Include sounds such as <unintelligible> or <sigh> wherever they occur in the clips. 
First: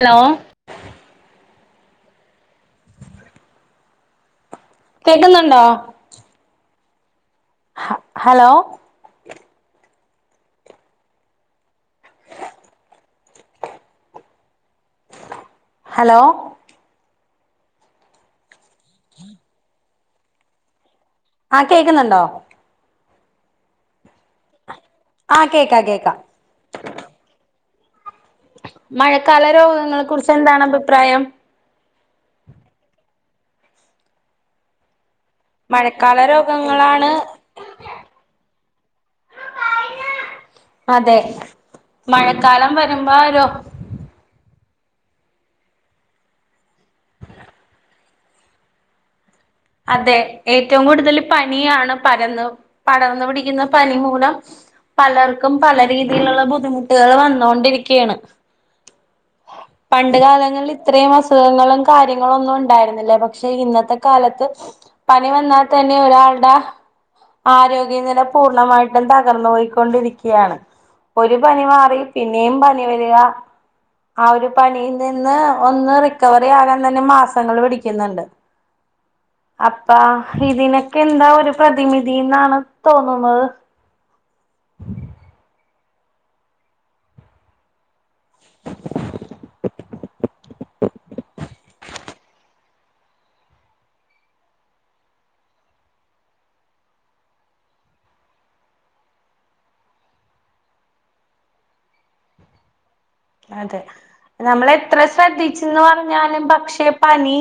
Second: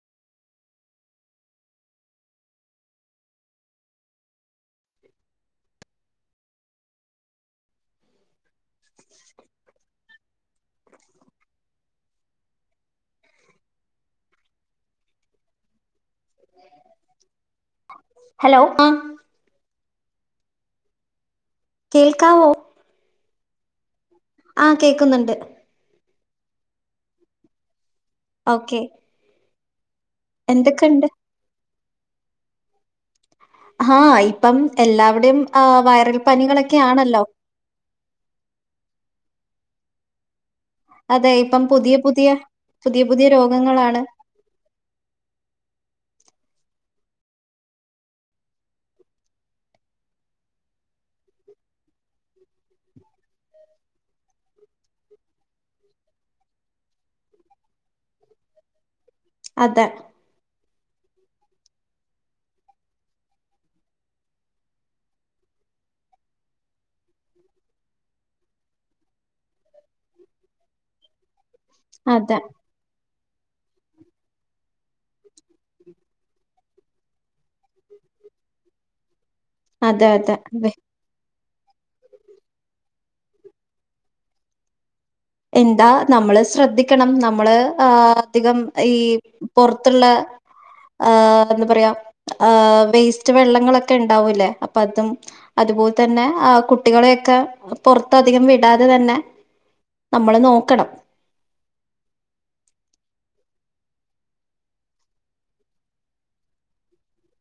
Hello കേക്കുന്നുണ്ടോ ഹ hello hello hello ആഹ് ഉം ആഹ് കേക്ക്ന്ന്ണ്ടോ കേൾക്കാവോ ആഹ് കേക്ക്ന്ന്ണ്ട് കേക്കാ കേക്കാം ഓക്കെ മഴക്കാല രോഗങ്ങളെ കുറിച്ച് എന്താണ് എന്തൊക്കെണ്ട് അഭിപ്രായം ആഹ് ഇപ്പം എല്ലാവ്ടിം ആ വയറൽ മഴക്കാല പനികളൊക്കെ രോഗങ്ങളാണ് ആണല്ലോ. അതെ ഇപ്പം പുതിയ പുതിയ മഴക്കാലം പുതിയ വരുമ്പോ പുതിയ രോ രോഗങ്ങളാണ്. അതെ ഏറ്റവും കൂടുതൽ പനിയാണ് പരന്ന് പടർന്ന് പിടിക്ക്ന്ന പനി മൂലം. പലർക്കും പല രീതിയില്ള്ള ബുദ്ധിമുട്ട്യാള് വന്നൊണ്ടിരിക്ക്യാണ്. അതെ പണ്ട് കാലങ്ങളില് ഇത്രീം അസുഖങ്ങളും കാര്യങ്ങളും ഒന്നും ഉണ്ടായിരുന്നില്ല പക്ഷെ ഇന്നത്തെ കാലത്ത് പനി വന്നാൽ തന്നെ ഒരാൾടെ ആരോഗ്യനില പൂർണ്ണമായിട്ടും തകർന്ന് പോയിക്കൊണ്ടിരിക്ക്യാണ്. ഒരു പനി മാറി അതെ പിന്നെയും പനി വെരാ ആ ഒര് പനിം നിന്ന് ഒന്ന് റിക്കവറി ആകാൻ തന്നെ മാസങ്ങൾ പിടിക്ക്ന്ന്ണ്ട്. അപ്പ അതെ അതെ വെ ഇതിനൊക്കെ എന്താ ഒരു പ്രതിമിതിന്നാണ് തോന്നുന്നത് എന്താ നമ്മള് ശ്രദ്ധിക്കണം നമ്മള് ആ അധികം ഈ പൊറ്ത്ത്ള്ള ആ എന്താ പറയാ ആ വേസ്റ്റ് വെള്ളങ്ങളൊക്കെണ്ടാവൂലേ അപ്പൊ അതും അത്പോലെ തന്നെ ആ കുട്ടികളെയൊക്കെ പൊറ്ത്തധികം വിടാതെ തന്നെ നമ്മള് നോക്കണം. അതെ ന്നമ്മളെ എത്ര ശ്രദ്ധിച്ച്ന്ന് പറഞ്ഞാലും പക്ഷെ പനി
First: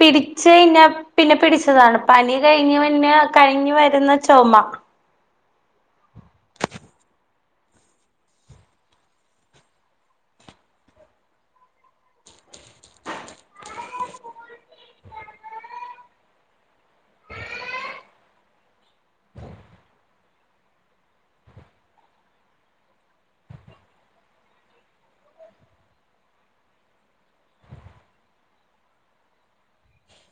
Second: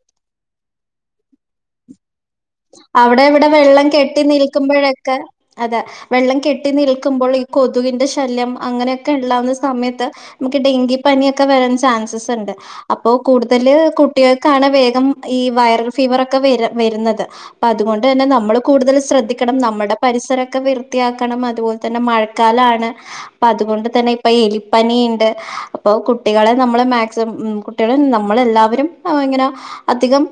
പിടിച്ച് കഴിഞ്ഞാ പിന്നെ പിടിച്ചതാണ് പനി കഴിഞ്ഞ് പിന്നെ കഴിഞ്ഞ് വെര്ന്ന ചൊമ യക്കെ അതെ വെള്ളം കെട്ടി നിൽക്കുമ്പോൾ ഈ കൊതുകിന്റെ ശല്യം അങ്ങനെയൊക്കെള്ളാവുന്ന സമയത്ത്. മ്മക്ക് ഡെങ്കി പനിയൊക്കെ വരാൻ ചാൻസസ്ണ്ട്. അപ്പോ കൂടുതല് കുട്ട്യേള്ക്കാണ് വേഗം ഈ വൈറൽ ഫീവർ ഒക്കെ വെ വെര്ന്നത്. അപ്പതുകൊണ്ടെന്നെ നമ്മള് കൂടുതൽ ശ്രദ്ധിക്കണം ന്നമ്മടെ പരിസരക്കെ വൃത്തിയാക്കണം അതുപോലെ തന്നെ മഴക്കാലാണ്. അപ്പതുകൊണ്ട് തന്നെ ഇപ്പൊ എലിപ്പനീണ്ട് അപ്പൊ കുട്ടികളെ ന്നമ്മള് മാക്സ് മ്മ് കു ട്ട്യേളും നമ്മളെല്ലാവരും ഏ ഇങ്ങനെ അധികം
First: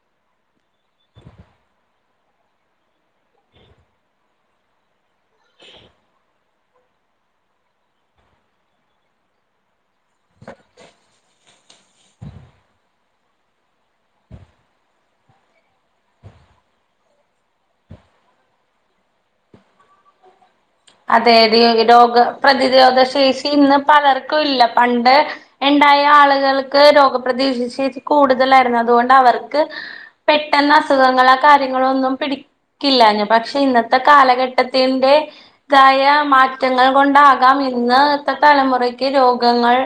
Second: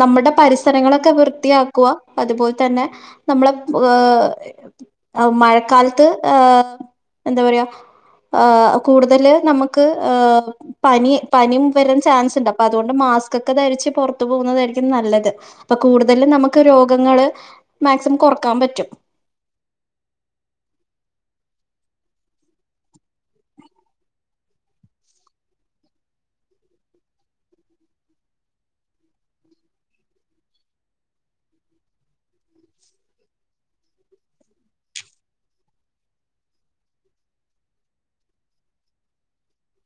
ന്നമ്മടെ പരിസരങ്ങളൊക്കെ വൃ ത്തിയാക്കുവാ അതുപോലെ തന്നെ നമ്മളെ ഏ ഹ് മഴക്കാലത്ത് ഏഹ് എന്താ പറയാ ഏഹ് കൂടുതല് നമ്മക്ക് ഏഹ് പനി പനിം വരാൻ ചാൻസ്ണ്ട് അപ്പൊ അതോണ്ട് മാസ്ക്കോക്കെ ധരിച്ച് പൊറ്ത്ത് പോകുന്നതായിരിക്കും നല്ലത്. അപ്പൊ കൂടുതലും നമുക്ക് രോഗങ്ങള് മാക്സിമം കൊറ്ക്കാൻ പറ്റും. അതെ ടീ രോഗ പ്രതിരോധ ശേഷി ഇന്ന് പലർക്കും ഇല്ല പണ്ട് ഇണ്ടായ ആള്കൾക്ക് രോഗ പ്രതീഷശേഷി കൂടുതലായിരുന്നു അത്കൊണ്ട് അവർക്ക് പെട്ടെന്ന് അസുഖങ്ങളോ കാര്യങ്ങളോന്നും പിടി ക്കില്ല്യാഞ്ഞു പക്ഷെ ഇന്നത്തെ കാലഘട്ടത്തിന്റെ തായ മാറ്റങ്ങൾ കൊണ്ടാകാം ഇന്ന്ത്തെ തലമുറക്ക് രോഗങ്ങൾ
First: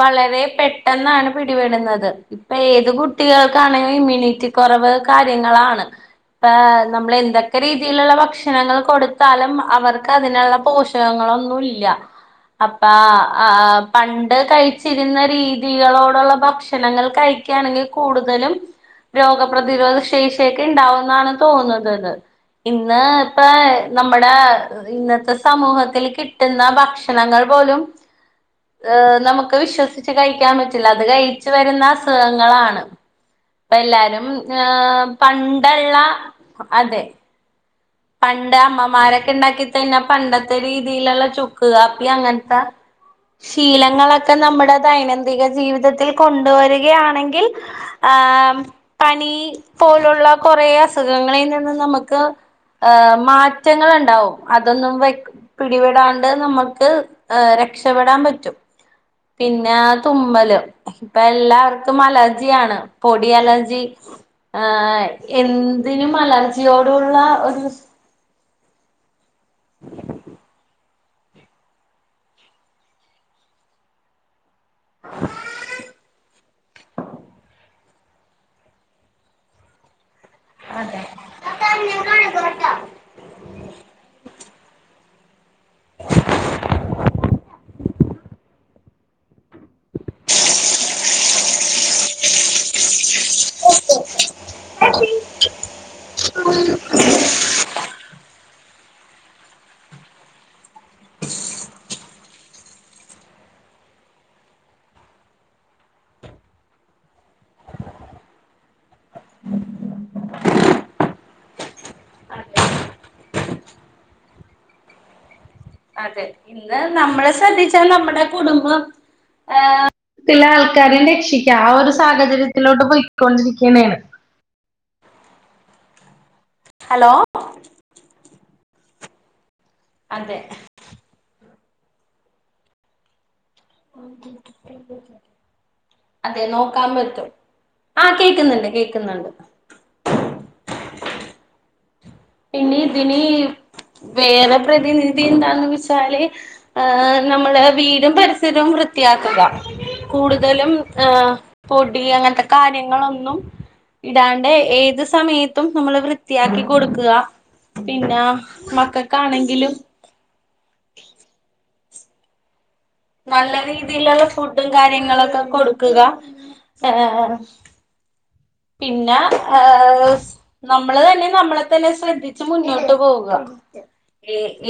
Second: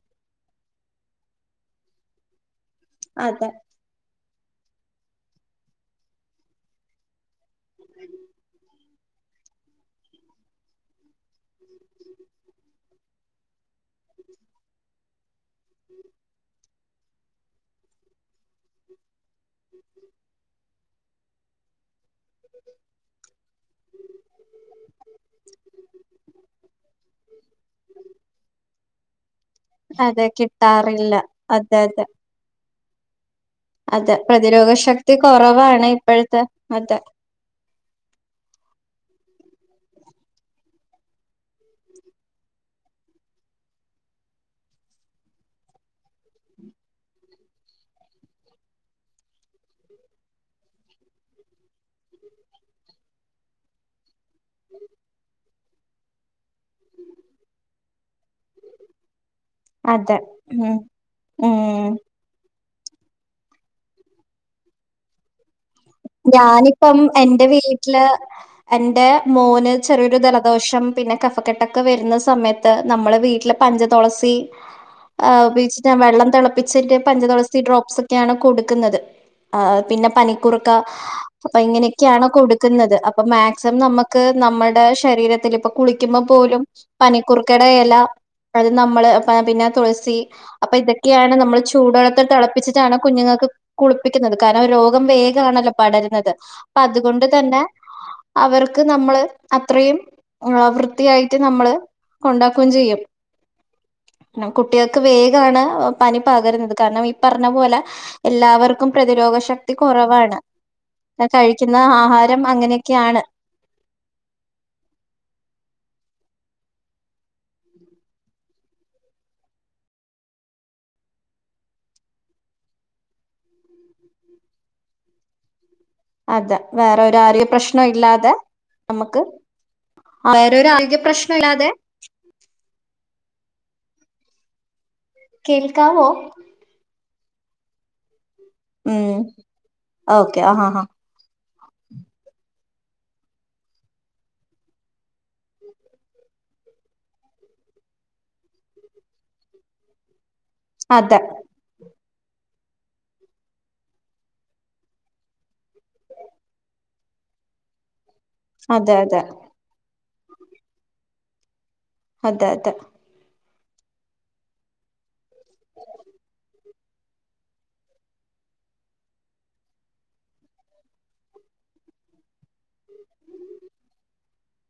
വളരെ പെട്ടെന്നാണ് പിടിപെടുന്നത് ഇപ്പൊ ഏത് അതെ കുട്ടികൾക്കാ ണേ ഇമ്മ്യൂണിറ്റി കൊറവ് കാര്യങ്ങളാണ് ഇപ്പെ നമ്മളെന്തേ ക്കെ രീതില്ള്ള ഭക്ഷണങ്ങൾ കൊടുത്താലും അവർക്ക് അതിനുള്ള പോഷ് കങ്ങളൊന്നുല്ല അപ്പ ആ പണ്ട് കഴിച്ചിര്ന്ന രീതികളോട്ള്ള ഭക്ഷണങ്ങൾ കഴിക്ക്യാണെങ്കിൽ കൂടുതലും. രോഗപ്രതിരോധ ശേഷിയൊക്കെ ഇണ്ടാവുന്നാണ് തോന്നുന്ന്ന്നത്. ഇന്ന് ഇപ്പ നമ്മടെ ഇന്നത്തെ സമൂഹത്തിൽ കിട്ടുന്ന ഭക്ഷണങ്ങൾ പോലും. ഏഹ് നമുക്ക് വിശ്വസിച്ച് അതെ കഴിക്കാൻ പറ്റില്ല അത് കിട്ടാറില്ല കഴിച്ച് അതെ വെരുന്ന അതെ അസുഖങ്ങളാണ്. ഇപ്പ അതെ എല്ലാരും പ്രതിരോധ ഏഹ് ശക്തി കുറവാണ് പണ്ടുള്ള ഇപ്പോഴത്തെ അതെ. പണ്ട് അമ്മമാരൊക്കെ ഇണ്ടാക്കി തന്നാ പണ്ടത്തെ രീതിയിലുള്ള ചുക്ക് കാപ്പി അങ്ങൻത്ത. ശീലങ്ങളൊക്കെ ന്നമ്മടെ ദൈനംദിന ജീവിതത്തിൽ കൊണ്ടുവരികയാണെങ്കിൽ. ആ പനി പോലുള്ള കൊറെ അസുഖങ്ങളിൽ നിന്ന് നമക്ക് ഏ മാറ്റങ്ങള്ണ്ടാവും അതൊന്നും വ പിടിപെടാണ്ട് നമ്മൾ. ക്ക് ഏ രക്ഷപെടാന് പറ്റും. പിന്നെ അതെ തുമ്മല്, ഉം ഇപ്പൊ ഉം എല്ലാവർക്കും അലർജിയാണ്. പൊടി അലർജി ആഹ് എന്തിനും ഞാനിപ്പം അലർജിയോടുള്ള ഒരു. <unintelligible> എന്റെ മോന് ചെറിയൊരു ജലദോഷം പിന്നെ. കഫക്കെട്ടൊക്കെ വരുന്ന സമയത്ത് നമ്മളവീട്ടില് പഞ്ചതുളസി ആഹ് <unintelligible> വെള്ളം തിളപ്പിചിട്ട് പഞ്ചതുളസി ഡ്രോപ്സ് ക്കാണ് കൊടുക്കുന്നത് പിന്നെ പനിക്കുറുക്ക അപ്പ ഇങ്ങനെയൊക്കെയാണ് കൊടു ക്കുന്നത് അപ്പൊ മാക്സിമം നമുക്ക് നമ്മുടെ ശരീരത്തിലപ്പൊ കുളിക്കുമ്പോ പോലും പനിക്കുർക്കട ഇല അത് നമ്മള് പിന്നെ തുളസി അപ്പൊ ഇതൊക്കെയാണ് നമ്മള് ചൂടുള്ളത്തി തളപ്പിച്ചിട്ടാണ് കുഞ്ഞുങ്ങക്ക് കുളിപ്പിക്കുന്നത് കാരണം രോഗം വേ പടരുന്നത് അപ്പതുകൊണ്ട് തന്നെ അവർക്ക് നമ്മള് അത്രയും ആ വൃത്തിയായിട്ട് നമ്മള് കൊണ്ടാക്കും ചെയ്യും. കുട്ടേക്ക് വേഗാണ് പനി പകരുന്നത് കാരണം പറഞ്ഞ പോലെ എല്ലാവർക്കും പ്രതിരോധ ശക്തി കുറവാണ് <inaudible> കഴിക്കുന്ന ആഹാരം അങ്ങനെയൊക്കെയാണ്. അതെ ഇന്ന് നമ്മള് ശ്രദ്ധിച്ചാ നമ്മുടെ കുടുംബം ഏഹ് പിന്നെ ആൾക്കാരേം രക്ഷിക്കാ ആ ഒരു സാഹചര്യത്തിലോട്ട് പോയിക്കൊണ്ടിരിക്കുണേണ് <unintelligible> അതെ വേറെ ഹലോ ഒരാളും പ്രശ്നം ഇല്ലാതെ നമ്മുക്ക് അതെ വേറെ ഒരു ആരോഗ്യ പ്രശ്നല്ലാതെ <unintelligible> കേൾക്കാവോ? അതെ നോക്കാം പറ്റും, ആ കേക്കുന്നുണ്ട്. ഉം, കേക്കുന്നുണ്ട് ഓക്കെ ആഹാഹാ. പിന്നെ ഇതിന് വേറെ പ്രതിനിധി എന്താന്ന് വെച്ചാല് ആഹ് നമ്മളെ വീടും പരിസരവും വൃത്തിയാക്കുക. കൂടുതലും അതെ പൊടി അങ്ങത്ത കാര്യങ്ങളൊന്നും ഇടാണ്ട് ഏത് സമയത്തും നമ്മള് വൃത്തിയാക്കി കൊടുക്കും പിന്നെ അതെ അതെ മക്കക്കാണെങ്കിലും അതെ, അതെ നല്ല രീതിയിലുള്ള ഫുഡും കാര്യങ്ങളൊക്കെ കൊടുക്കുക ഏ. പിന്നെ എസ് നമ്മള് തന്നെ നമ്മളെ തന്നെ ശ്രദ്ധിച്ച് മുന്നോട്ട് പോക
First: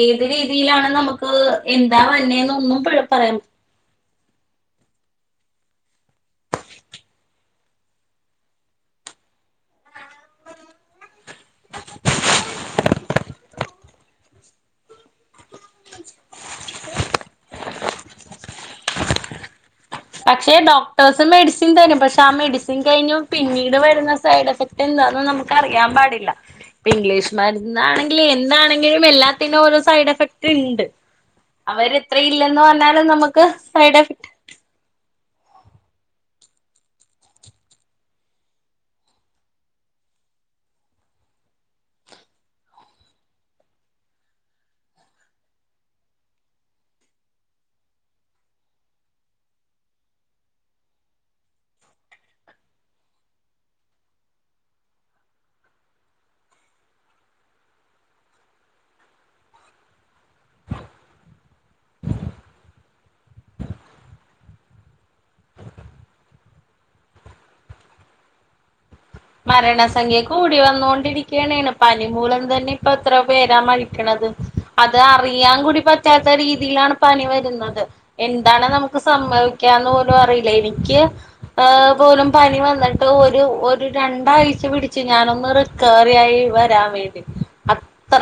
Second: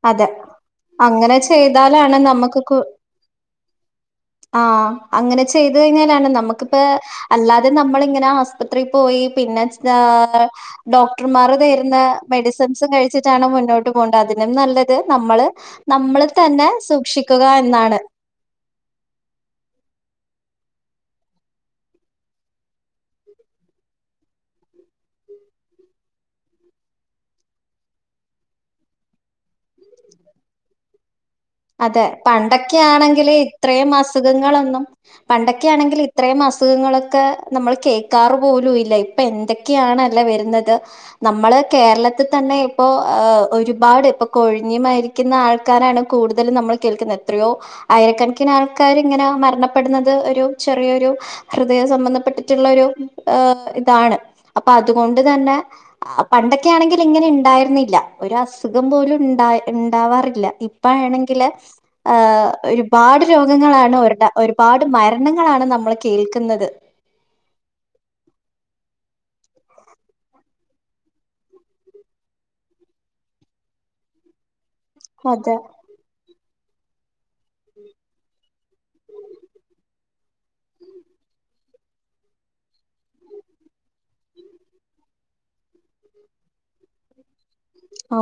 ഏത് അതെ രീതിയിലാണ് നമുക്ക് അങ്ങനെ എന്താ ചെയ്താലാണ് നമുക്ക് വന്നെനൊന്നും പറയാം ആഹ് അങ്ങനെ ചെയ്ത് കഴിഞ്ഞാലാണ് നമ്മുക്കിപ്പ അല്ലാതെ നമ്മളിങ്ങനെ ആസ്പത്രി പോയി പിന്നെ ഡോക്ടർമാര് തരുന്ന മെഡിസിൻസും കഴിച്ചിട്ടാണ് മുന്നോട്ട് പോണ്ടേ അതിനും നല്ല ത് നമ്മള് നമ്മള് തന്നെ സൂക്ഷിക്കുക എന്നാണ് പക്ഷെ ഡോക്ടേഴ്സ് മെഡിസിൻ തരും പക്ഷെ ആ മെഡിസിൻ കഴിഞ്ഞു പിന്നീട് വരുന്ന സൈഡ് എഫക്ട് ന്താന് നമുക്ക് അറിയാം പാടില്ല ഇപ്പൊ ഇംഗ്ലീഷ്മരുന്നാണെങ്കിലും എന്താണെങ്കിലും എല്ലാ തിന് ഓരോ സൈഡ് എഫക്ട് ഉണ്ട്. അതെ പണ്ടൊക്കെയാണെങ്കില് നമുക്ക് ഇത്രയും സൈഡ് എഫക്ട് അസുഖങ്ങളൊന്നും. പണ്ടൊക്കെയാണെങ്കില് ഇത്രയും അസുഖങ്ങളൊക്കെ നമ്മൾ കേക്കാറ് പോലുംഇല്ല. പ്പൊ എന്തൊക്കെയാണല്ല വരുന്നത്. നമ്മള് കേരളത്തിതന്നെ ഇപ്പോ ഒരുപാട് ഇപ്പൊ. കൊഴിഞ്ഞു മരിക്കുന്ന ആൾക്കാരാണ് കൂടുതലും നമ്മൾ കേൾക്കുന് എത്രയോ. ആയിരക്കണക്കിന് ആൾക്കാര്ങ്ങനെ മരണപ്പെടുന്നത് ഒരു ചെറിയൊരു. ഹൃദയം സംബന്ധപ്പെട്ടിട്ടുള്ള ഒരു ഇതാണ് അപ്പൊ അതുകൊണ്ട് തന്നെ. പണ്ടൊക്കെ ആണെങ്കിൽ ഇങ്ങനെ ഇണ്ടായിരുന്നില്ല ഒരു അസുഖം പോലും ഇണ്ടാ ഇണ്ടാവാറില്ല ഇപ്പ ആണെങ്കില് ആഹ് ഒരുപാട് രോഗങ്ങളാണ് ഒരുടെ ഒരുപാട് മരണങ്ങളാണ് നമ്മൾ കേൾക്കുന്നത് മരണസംഖ്യ കൂടി വന്നോണ്ടിരിക്കന്നേണ് പനി മൂലം തന്നെ ഇപ്പൊ എത്ര പേരാ മരി ക്ക്ണത് അതെ അതറിയാൻ കൂടി പറ്റാത്ത രീതിയിലാണ് പനി വരുന്നത് എന്താണ് നമുക്ക് സംഭവിക്കാന്ന് പോലും അറിയില്ല എനിക്ക് ഏഹ് പോലും പനി വന്നിട്ട് ഒരു ഒരു രണ്ടാഴ്ച പിടിച്ചു ഞാനൊന്ന് റിക്കവറിയായി വരാൻ വേണ്ടി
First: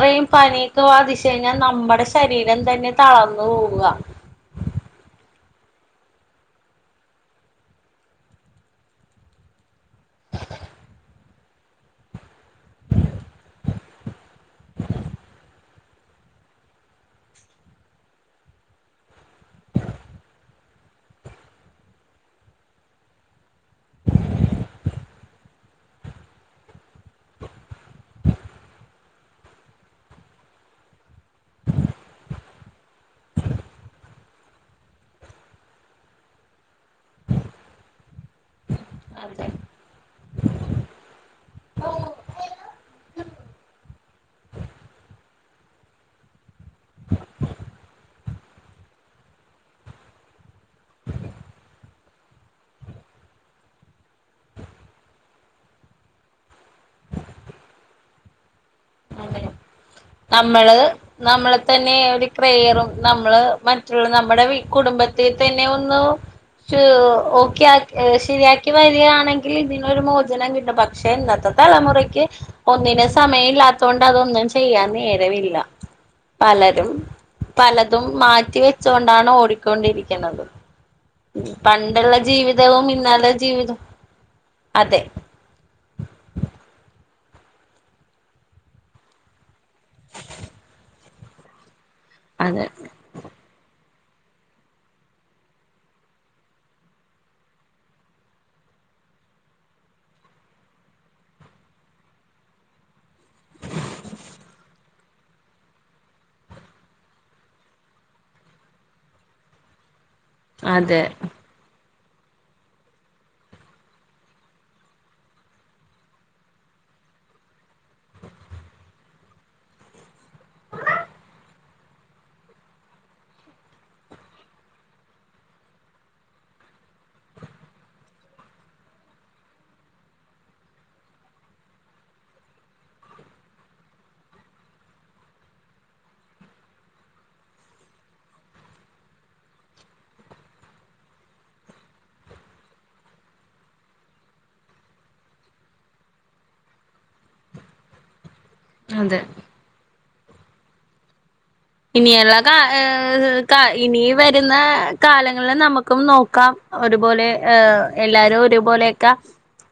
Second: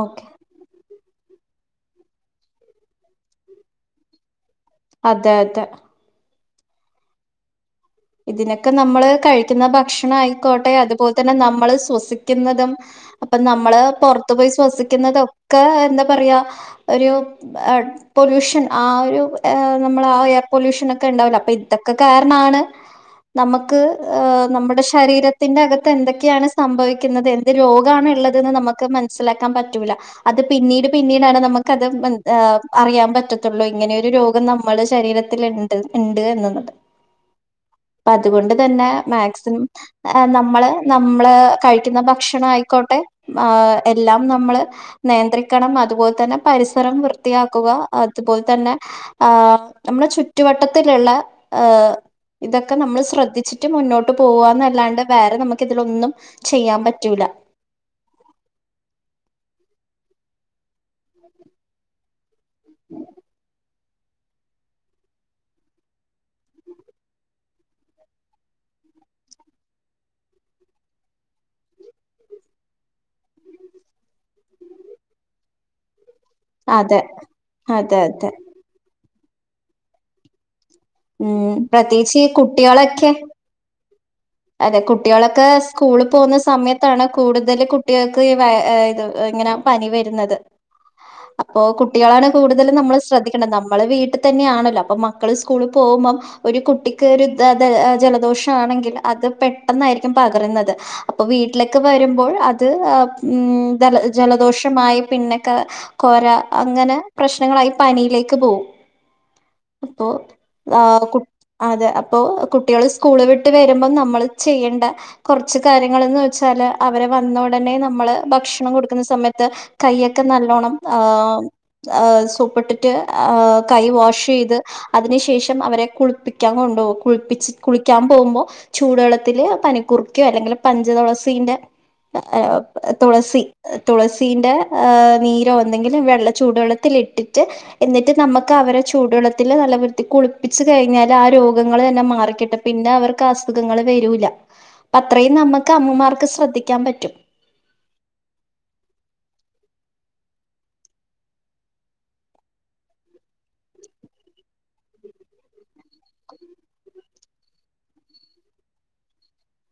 ഓക്കെ പനിയൊക്കെ ബാധിച്ചു കഴിഞ്ഞാൽ നമ്മുടെ ശരീരം തന്നെ തളർന്നു പോവുക അതെ അതെ ഇതിനൊക്കെ നമ്മള് കഴിക്കുന്ന ഭക്ഷണ ആയിക്കോട്ടെ അതുപോലെ തന്നെ നമ്മള് ശ്വസിക്കുന്നതും അപ്പൊ നമ്മള് പൊറത്തു പോയി ശ്വസിക്കുന്നതൊക്കെ എന്താ പറയാ ഒരു <unintelligible> പൊല്യൂഷൻ ആഹ് ഒരു നമ്മൾ ആഹ് എയർ പൊല്യൂഷൻ ഒക്കെ ഇണ്ടാവുലെ അപ്പൊ ഇതൊക്കെ കാരണമാണ് നമുക്ക് നമ്മുടെ ശരീരത്തിന്റെ അകത്ത് എന്തൊക്കെയാണ് സംഭവിക്കുന്നത് എന്ത് രോഗ ഗാണ് ഉള്ളത് എന്ന് നമുക്ക് മനസ്സിലാക്കാൻ പറ്റൂല്ല അത് പിന്നീട് പിന്നീടാണ് നമുക്ക് അത് അറിയാൻ പറ്റള്ളൂത്തൊള്ളു ഇങ്ങനെയരു രോഗം നമ്മുടെ ശരീരത്തി ത്തില്ണ്ട് ഇണ്ട് എന്നുള്ളത് അപ്പൊ അതുകൊണ്ട് തന്നെ അതെ മാക്സിമം നമ്മള് നമ്മള് കഴിക്കുന്ന ഭക്ഷണം ആയിക്കോട്ടെ ആഹ് എല്ലാം നമ്മള് നിയന്ത്രിക്കണം അതുപോലെ തന്നെ പരിസരം വൃത്തിയാക്കുക അതുപോലെ തന്നെ ആഹ് നമ്മുടെ ചുറ്റുവട്ടത്തിലുള്ള ഏഹ ഇതൊക്കെ നമ്മൾ ശ്രദ്ധിച്ചിട്ട് മുന്നോട്ട് പോകുകന്നല്ലാണ്ട് വേറെ നമുക്ക് ഇതിലൊന്നും ചെയ്യാൻ പറ്റൂല അതെ നമ്മള് നമ്മളെ തന്നെ ഒരു ക്രയറും നമ്മള് മറ്റുള്ള നമ്മുടെ വി കുടുംബത്തിൽ തന്നെ ഒന്ന് ച്ചു ഓക്കെ ആക്കി ശരിയാക്കി വരികയാണെങ്കിൽ ഇതിനൊരു മോചനം കിട്ടും പക്ഷെ ഇന്നത്തെ തലമുറക്ക് ഒന്നിനും സമയം ഇല്ലാത്തത് കൊണ്ട് അതൊന്നും ചെയ്യാൻ നേരമില്ല പലരും അതെ അതെ പലതും അതെ മാറ്റിവെ ച്ചൊണ്ടാണ് ഓടിക്കൊണ്ടിരിക്കുന്നത് ഉം പണ്ടുള്ള പ്രത്യേകിച്ച് ഈ ജീവിതവും കുട്ടികളൊക്കെ ഇന്നലെ ജീവിതം അതെ കുട്ടിളേ ഒക്കെ സ്കൂളിൽ പോകുന്ന സമയത്താണ് കൂടുതൽ കുട്ടികൾക്ക് ഈ ഇത് ഇങ്ങനെ പനി വരുന്നത് <inaudible> അപ്പോ കുട്ടികളാണ് അതെ കൂടുതലും നമ്മള് ശ്രദ്ധിക്ക ണ്ടത് നമ്മള്ള വീട്ടിൽ തന്നെ ആണല്ലോ അപ്പൊ മക്കള് സ്കൂളിൽ പോകുമ്പോ ഒരു കുട്ടിക്ക് ഒരു ജലദോഷ ആണെങ്കിൽ അത് പെട്ടന്നായിരിക്കും പകരുന്നത് അപ്പൊ വീട്ടിലേക്ക് വരുമ്പോൾ അത് ജല ജലദോഷമായി പിന്നക്കെ കൊര അങ്ങനെ പ്രശ്നങ്ങളായി പനിയിലേക്ക് പോകും അപ്പൊ അതെ ആഹ് കു അതെ അപ്പൊ കുട്ടികൾ സ്കൂള് വിട്ട് വരുമ്പം നമ്മള് ചെയ്യേണ്ട കുറച്ച് കാര്യങ്ങള് എന്ന് വെച്ചാല് അവരെ വന്ന ഉടനെ നമ്മള് ഭക്ഷണം കൊടുക്കുന്ന സമയത്ത് കയ്യൊക്കെ നല്ലോണം ആഹ് ആഹ് സോപ്പിട്ടിട്ട് ആ കൈ വാഷ് ചെയ്ത് അതിനു ശേഷം അവരെ കുളിപ്പിക്കാൻ കൊണ്ടുപോവും കുളിപ്പിച്ച് കുളിക്കാൻ പോകുമ്പോ ചൂടുവെള്ളത്തില് പനികൂർക്കയോ അല്ലെങ്കിൽ പഞ്ചതുളസിന്റെ തുളസി തുളസീന്റെ നീരോ എന്തെങ്കിലും വെള്ള ചൂടുവെള്ളത്തിൽ ഇട്ടിട്ട് എന്നിട്ട് നമ്മുക്ക് അവരെ ചൂടുവെള്ളത്തിൽ നല്ല വൃത്തി കുളിപ്പിച്ച് കഴിഞ്ഞാൽ ആ രോഗങ്ങള് തന്നെ മാറിക്കിട്ടും പിന്നെ അവർക്ക് അസുഖങ്ങൾ വരൂല്ല അപ്പ അത്രേയും നമ്മുക്ക് അമ്മമാർക്ക് ശ്രദ്ധിക്കാൻ പറ്റും അതെ ഇനിയുള്ള കാ ഏ ഇനി വരുന്ന കാലങ്ങളിൽ നമുക്കും നോക്കാം ഒരുപോലെ എല്ലാരും ഒരുപോലെയൊക്കെ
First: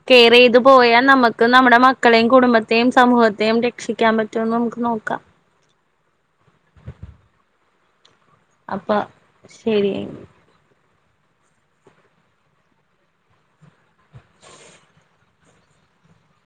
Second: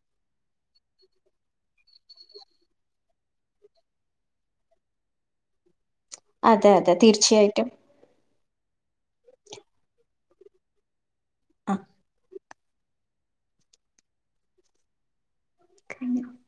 കെയർ ചെയ്തു പോയാൽ നമുക്ക് നമ്മുടെ മക്കളെയും കുടുംബത്തെയും സമൂഹത്തെയും രക്ഷിക്കാൻ പറ്റും മറ്റന്ന് നമുക്ക് നോക്കാം അതെ അതെ തീർച്ചയായിട്ടും അപ്പാ ശരിയെ ആഹ <unintelligible>